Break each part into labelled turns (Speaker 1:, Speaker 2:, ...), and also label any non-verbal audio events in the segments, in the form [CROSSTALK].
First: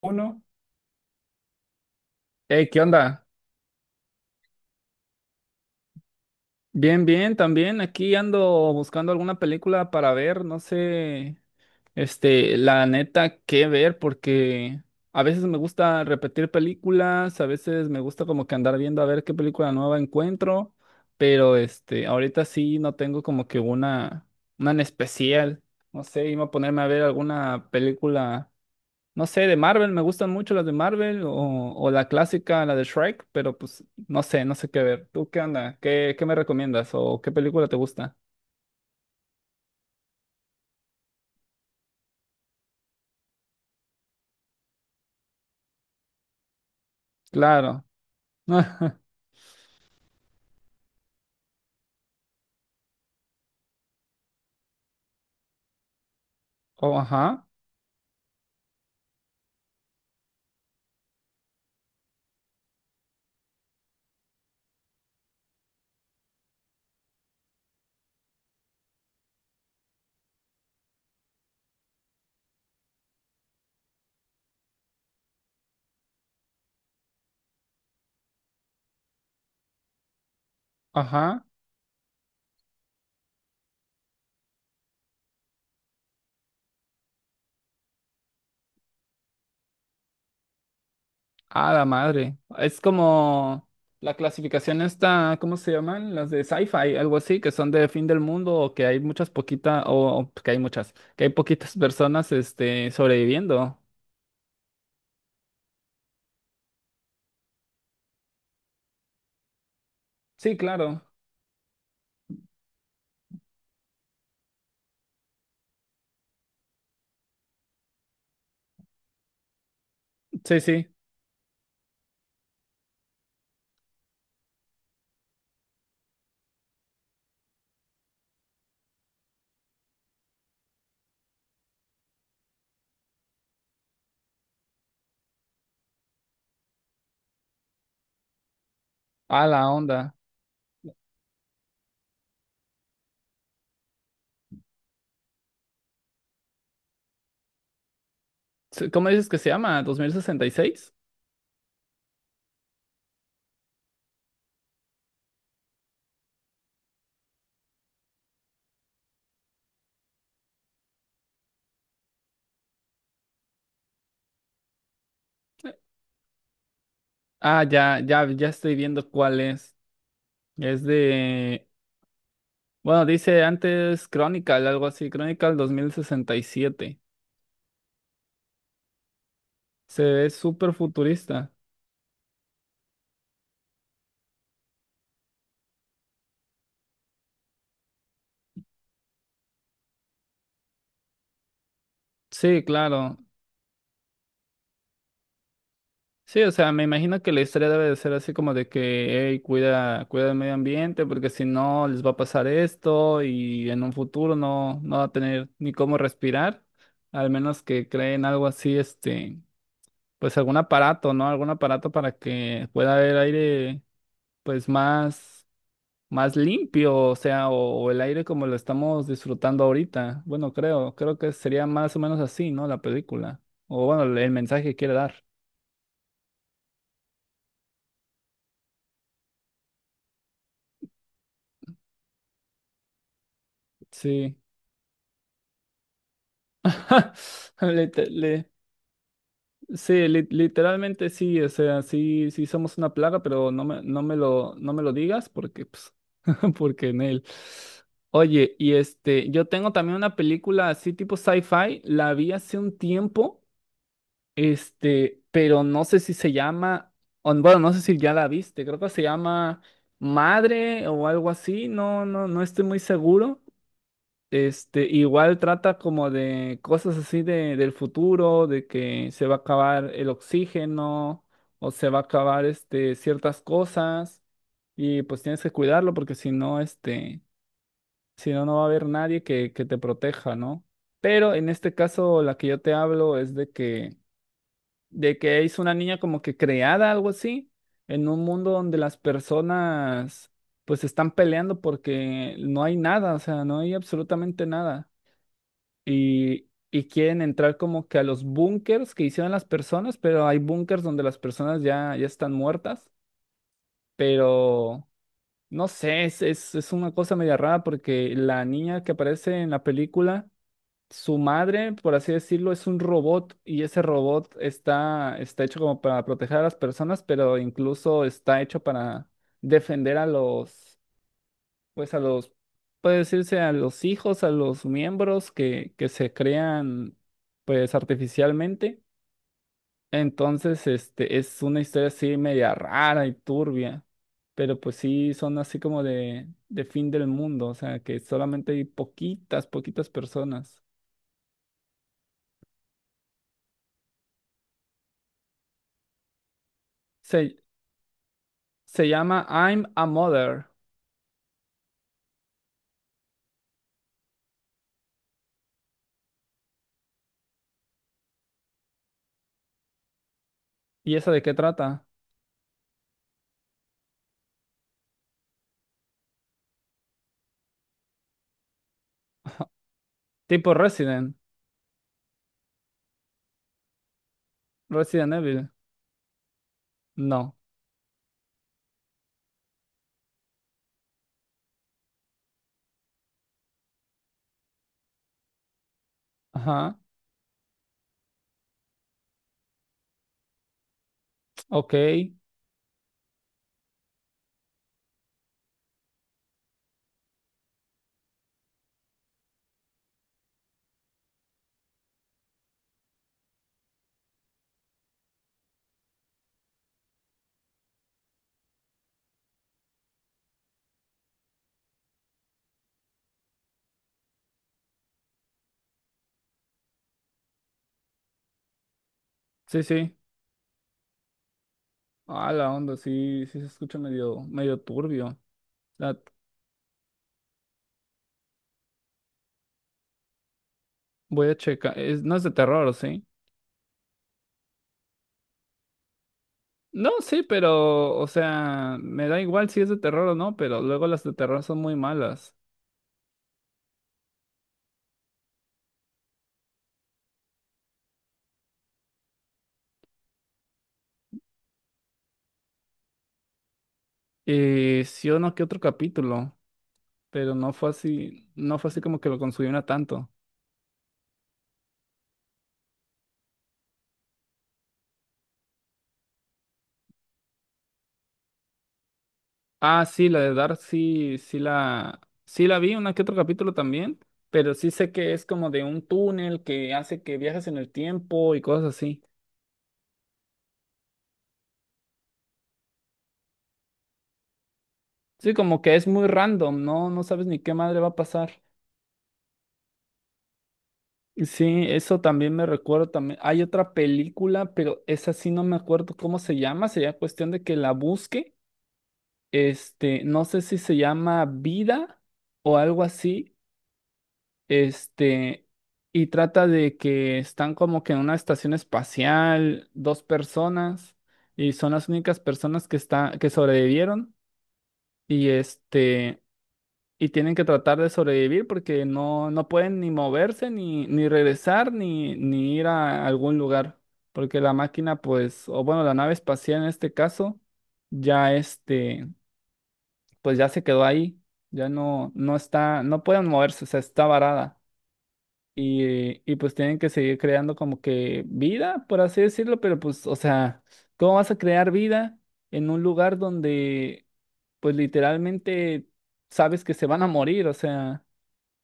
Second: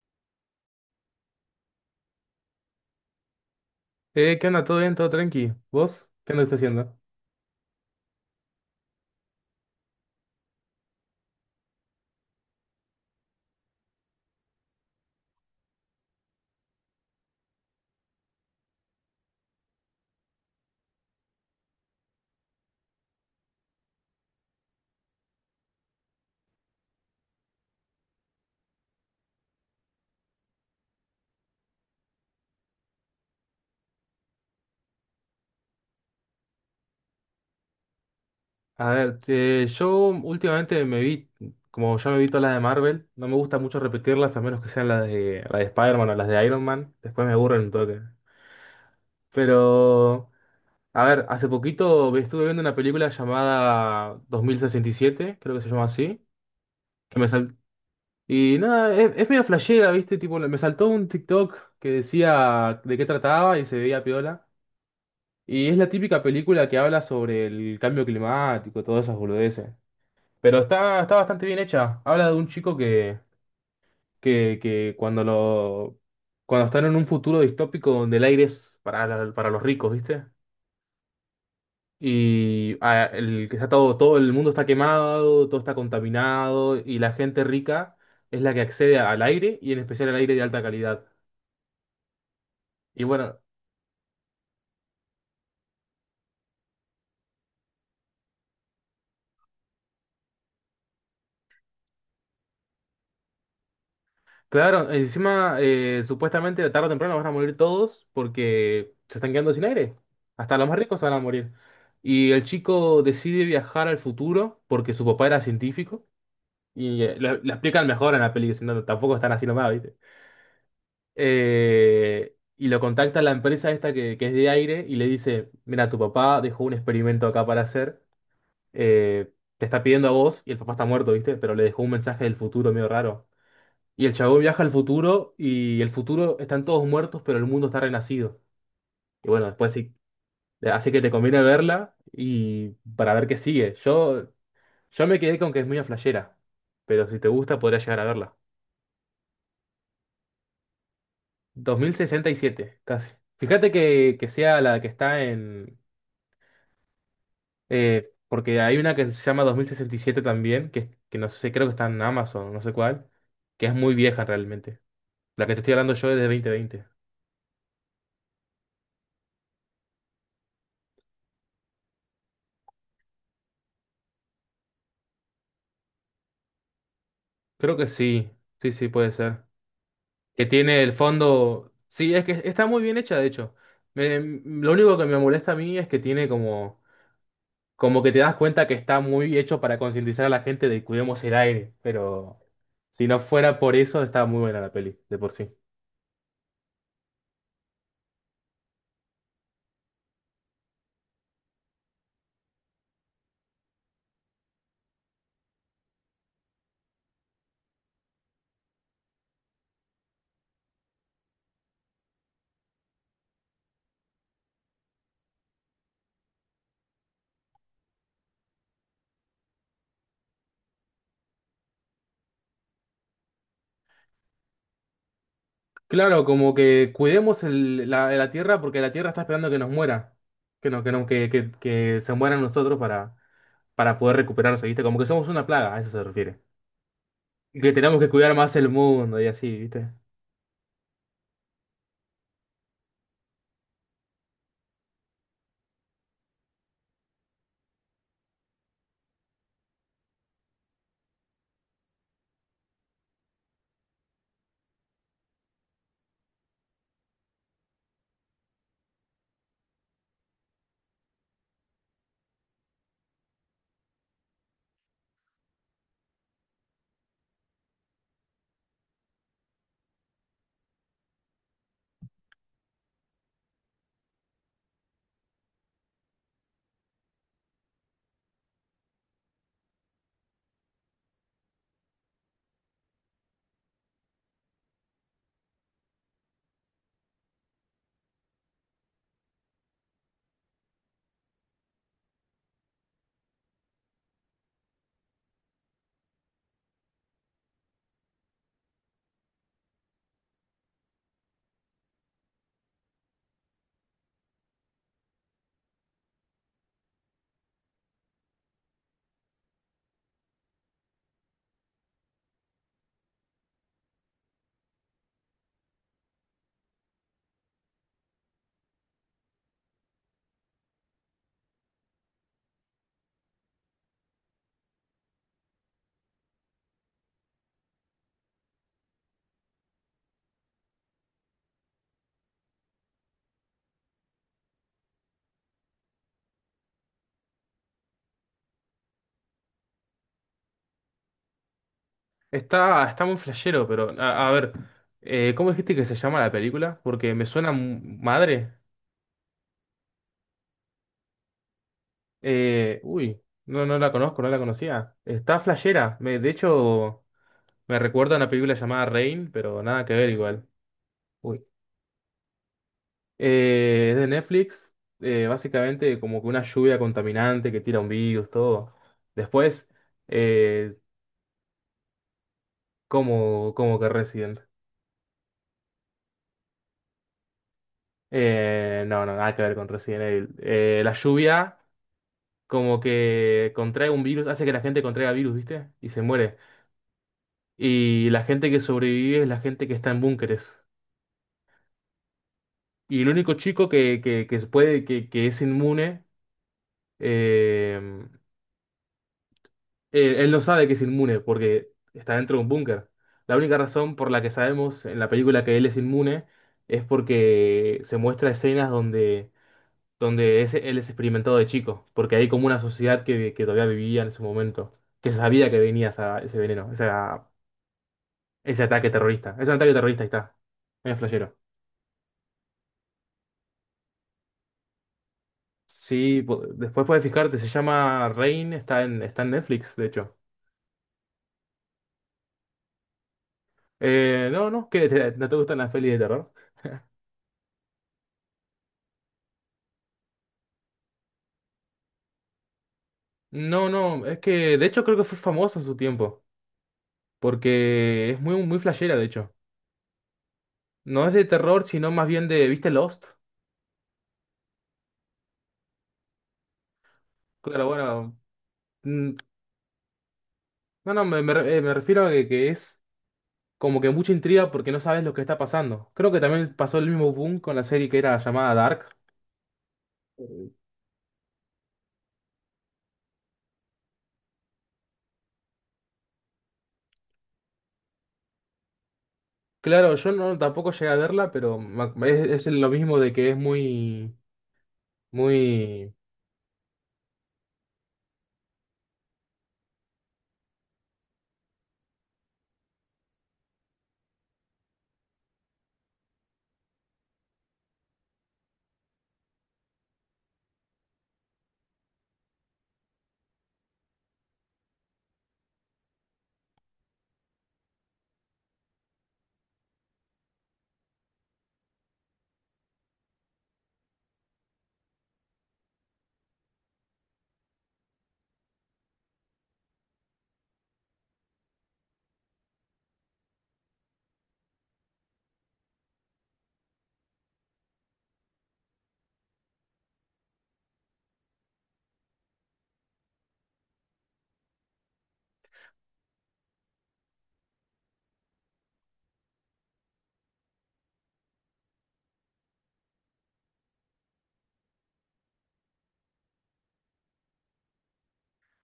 Speaker 1: Uno. Hey, ¿qué onda?
Speaker 2: ¿Qué onda? ¿Todo bien? ¿Todo tranqui? ¿Vos? ¿Qué andas haciendo?
Speaker 1: Bien, bien, también. Aquí ando buscando alguna película para ver, no sé, la neta, qué ver, porque a veces me gusta repetir películas, a veces me gusta como que andar viendo a ver qué película nueva encuentro, pero ahorita sí no tengo como que una en especial. No sé, iba a ponerme a ver alguna película. No sé, de Marvel, me gustan mucho las de Marvel o la clásica, la de Shrek, pero pues no sé, no sé qué ver. ¿Tú qué onda? ¿Qué me recomiendas? ¿O qué película te gusta?
Speaker 2: A ver, yo últimamente como ya me vi todas las de Marvel. No me gusta mucho repetirlas a menos que sean la de Spider-Man o las de Iron Man. Después me aburren un
Speaker 1: Claro.
Speaker 2: toque.
Speaker 1: [LAUGHS]
Speaker 2: Pero, a ver, hace poquito estuve viendo una película llamada 2067, creo que se llama así,
Speaker 1: Oh,
Speaker 2: que me
Speaker 1: ajá,
Speaker 2: sal- y nada, es medio flashera, ¿viste? Tipo, me saltó un TikTok que decía de qué trataba y se veía piola. Y es la típica película que habla sobre el cambio climático, todas esas boludeces. Pero está bastante bien hecha. Habla de un chico que cuando están en un futuro distópico donde el aire es para los ricos, ¿viste?
Speaker 1: ajá.
Speaker 2: Y ah, el que está todo, Todo el mundo está quemado, todo está contaminado, y la gente rica es la que accede al aire, y en especial al aire de alta calidad.
Speaker 1: Ah, la madre. Es
Speaker 2: Y bueno.
Speaker 1: como la clasificación esta, ¿cómo se llaman? Las de sci-fi, algo así, que son de fin del mundo o que hay muchas poquitas, o que hay muchas, que hay poquitas personas sobreviviendo.
Speaker 2: Claro, encima supuestamente tarde o temprano van a morir todos porque se están quedando sin aire.
Speaker 1: Sí,
Speaker 2: Hasta los más ricos
Speaker 1: claro.
Speaker 2: van a morir. Y el chico decide viajar al futuro porque su papá era científico y lo explican mejor en la peli, si no, tampoco están así nomás, ¿viste?
Speaker 1: Sí, sí.
Speaker 2: Y lo contacta la empresa esta que es de aire y le dice, mira, tu papá dejó un experimento acá para hacer, te está pidiendo a vos y el papá está muerto, ¿viste? Pero le dejó un mensaje del futuro medio raro. Y el chabón viaja al futuro y el futuro están todos muertos, pero el mundo está renacido. Y bueno,
Speaker 1: A la
Speaker 2: después sí,
Speaker 1: onda.
Speaker 2: así que te conviene verla y para ver qué sigue. Yo me quedé con que es muy flashera, pero si te gusta podrías llegar a verla.
Speaker 1: ¿Cómo dices que se llama? 2066.
Speaker 2: 2067 casi. Fíjate que sea la que está en... Porque hay una que se llama 2067 también, que no sé, creo que está en Amazon, no sé cuál, que es muy vieja realmente. La que te estoy hablando yo es de 2020.
Speaker 1: Ah, ya, ya, ya estoy viendo cuál es. Es de, bueno, dice antes Chronicle, algo así, Chronicle 2067.
Speaker 2: Creo que sí, sí, sí, puede ser.
Speaker 1: Se ve
Speaker 2: Que
Speaker 1: súper
Speaker 2: tiene el
Speaker 1: futurista.
Speaker 2: fondo. Sí, es que está muy bien hecha, de hecho. Lo único que me molesta a mí es que tiene como que te das cuenta que está muy hecho para concientizar a la gente de cuidemos el aire, pero
Speaker 1: Sí,
Speaker 2: si
Speaker 1: claro.
Speaker 2: no fuera por eso, está muy buena la peli, de por sí.
Speaker 1: Sí, o sea, me imagino que la historia debe de ser así como de que, hey, cuida, cuida el medio ambiente, porque si no les va a pasar esto y en un futuro no, no va a tener ni cómo respirar, al menos que creen algo así, Pues algún aparato, ¿no? Algún aparato para que pueda haber aire, pues más, más limpio, o sea, o el aire como lo estamos disfrutando ahorita. Bueno, creo, creo que sería más o menos así, ¿no? La película. O bueno, el mensaje que quiere dar.
Speaker 2: Claro, como que cuidemos la tierra porque la tierra está esperando que nos muera, que, no, que, no, que se mueran nosotros para poder
Speaker 1: Sí.
Speaker 2: recuperarse, ¿viste? Como que somos una plaga, a eso se refiere.
Speaker 1: [LAUGHS]
Speaker 2: Que tenemos
Speaker 1: Lite-
Speaker 2: que cuidar
Speaker 1: le-
Speaker 2: más el mundo y así, ¿viste?
Speaker 1: sí, literalmente sí, o sea, sí, sí somos una plaga, pero no me lo digas porque pues, [LAUGHS] porque en él. Oye, y yo tengo también una película así tipo sci-fi, la vi hace un tiempo, pero no sé si se llama, o bueno, no sé si ya la viste, creo que se llama Madre o algo así, no, no, no estoy muy seguro. Igual trata como de cosas así de, del futuro, de que se va a acabar el oxígeno o se va a acabar ciertas cosas y pues tienes que cuidarlo porque si no, si no, no va a haber nadie que te proteja, ¿no? Pero en este caso, la que yo te hablo es de que es una niña como que creada, algo así, en un mundo donde las personas pues están peleando porque no hay nada, o sea, no hay absolutamente nada. Y quieren entrar como que a los búnkers que hicieron las personas, pero hay búnkers donde las personas ya, ya están muertas, pero no sé, es una cosa media rara porque la niña que aparece en la película su madre, por así decirlo, es un robot y ese robot está, está hecho como para proteger a las personas, pero incluso está hecho para defender a los, pues a los, puede decirse, a los hijos, a los miembros que se crean, pues artificialmente. Entonces, es una historia así media rara y turbia, pero pues sí son así como de fin del mundo, o sea, que solamente hay poquitas, poquitas personas.
Speaker 2: Está muy flashero. Pero a ver, ¿cómo dijiste que se llama la película? Porque me
Speaker 1: Se-
Speaker 2: suena madre.
Speaker 1: Se llama I'm a Mother.
Speaker 2: Uy, no, no la conozco, no la conocía. Está flashera. De hecho, me recuerda a una película llamada Rain, pero nada que ver igual.
Speaker 1: ¿Y esa de qué
Speaker 2: Uy.
Speaker 1: trata?
Speaker 2: Es de Netflix. Básicamente como que una lluvia contaminante que tira un virus, todo. Después,
Speaker 1: Tipo
Speaker 2: eh,
Speaker 1: Resident.
Speaker 2: como que Resident.
Speaker 1: Resident Evil. No.
Speaker 2: No, no, nada que ver con Resident Evil. La lluvia como que contrae un virus, hace que la gente contraiga virus, ¿viste? Y se muere.
Speaker 1: Ajá.
Speaker 2: Y la gente que sobrevive es la gente que está en búnkeres.
Speaker 1: Ok.
Speaker 2: Y el único chico que puede, que es inmune. Eh, él, él no sabe que es inmune porque está dentro de un búnker. La única razón por la que sabemos en la película que él es inmune es porque se muestra escenas donde él es experimentado de chico, porque hay como una sociedad que todavía vivía en ese momento, que sabía que venía ese veneno. Ese ataque terrorista. Es un
Speaker 1: Sí,
Speaker 2: ataque
Speaker 1: sí.
Speaker 2: terrorista, ahí está. Es flashero.
Speaker 1: Ah, la onda, sí, sí se escucha medio, medio turbio. La-
Speaker 2: Sí, después puedes fijarte, se llama Rain, está en Netflix, de hecho.
Speaker 1: Voy a checar. ¿No es de terror, sí?
Speaker 2: No, no, no te gustan las pelis de terror.
Speaker 1: No, sí, pero, o sea, me da igual si es de terror o no, pero luego las de terror son muy malas.
Speaker 2: No, no, es que de hecho creo que fue famoso en su tiempo, porque es muy, muy flashera, de hecho. No es de terror, sino más bien de, ¿viste Lost?
Speaker 1: Sí o no, que otro capítulo, pero no
Speaker 2: Claro,
Speaker 1: fue
Speaker 2: bueno.
Speaker 1: así, no fue así como que
Speaker 2: mm,
Speaker 1: lo consumiera tanto.
Speaker 2: No, no, me refiero a que es como que mucha intriga porque no sabes lo que está pasando. Creo que también pasó el mismo boom con la serie que era llamada Dark.
Speaker 1: Ah, sí, la de Dark sí, sí la vi, una que otro capítulo también, pero sí sé que es como de un túnel que hace que viajes en el tiempo y cosas así.
Speaker 2: Claro, yo no tampoco llegué a verla, pero es lo mismo de que es muy,
Speaker 1: Sí, como que es
Speaker 2: muy,
Speaker 1: muy random, ¿no? No sabes ni qué madre va a pasar. Y sí, eso también me recuerdo también. Hay otra película, pero esa sí no me acuerdo cómo se llama, sería cuestión de que la busque. No sé si se llama Vida o algo así. Este, y trata de que están como que en una estación espacial, dos personas, y son las únicas personas que está, que sobrevivieron, y y tienen que tratar de sobrevivir porque no, no pueden ni moverse, ni, ni regresar, ni, ni ir a algún lugar. Porque la máquina, pues, o bueno, la nave espacial en este caso, ya pues ya se quedó ahí, ya no, no está, no pueden moverse, o sea, está varada. Y pues tienen que seguir creando como que vida, por así decirlo, pero pues, o sea, ¿cómo vas a crear vida en un lugar donde, pues literalmente sabes que se van a morir? O sea,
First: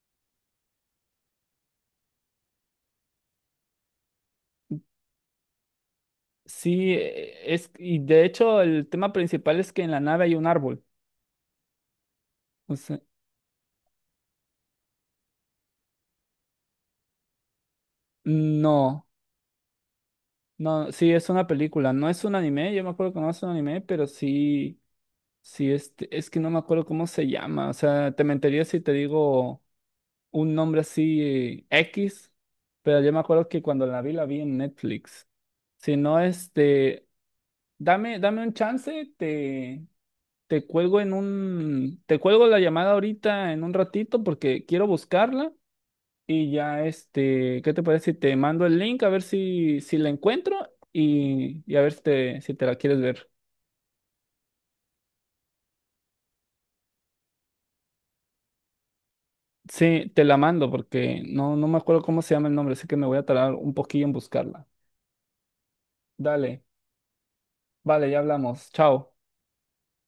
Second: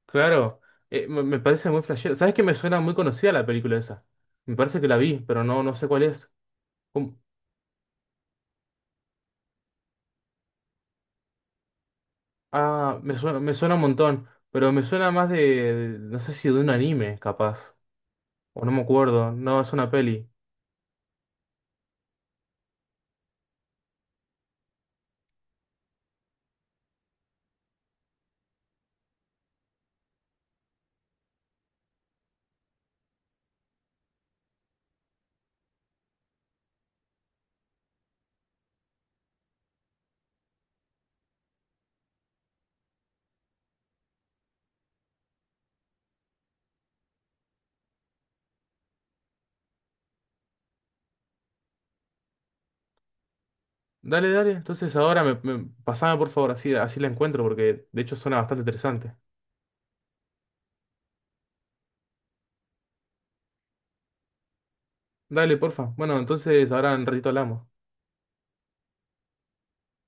Speaker 2: claro, me parece muy flashero. ¿Sabes que me suena muy conocida la película esa? Me parece que la vi, pero no, no sé cuál es.
Speaker 1: sí,
Speaker 2: ¿Cómo?
Speaker 1: es, y de hecho el tema principal es que en la nave hay un árbol. O sea,
Speaker 2: Ah, me suena un montón, pero me suena más no sé si de un anime, capaz, o no me
Speaker 1: no,
Speaker 2: acuerdo. No, es una peli.
Speaker 1: no, sí, es una película, no es un anime, yo me acuerdo que no es un anime, pero sí, sí, es que no me acuerdo cómo se llama, o sea, te mentiría si te digo un nombre así X, pero yo me acuerdo que cuando la vi en Netflix. Si no, dame, dame un chance, te, te cuelgo la llamada ahorita en un ratito porque quiero buscarla y ya, ¿qué te parece si te mando el link a ver si, si la encuentro y a ver si te, si te la quieres ver?
Speaker 2: Dale, dale. Entonces ahora pasame por favor, así la encuentro, porque de hecho suena bastante interesante.
Speaker 1: Sí, te la mando porque no, no me acuerdo cómo se llama el nombre, así que me voy a tardar un poquillo en buscarla.
Speaker 2: Dale, porfa. Bueno,
Speaker 1: Dale,
Speaker 2: entonces ahora en ratito hablamos.
Speaker 1: vale, ya hablamos. Chao.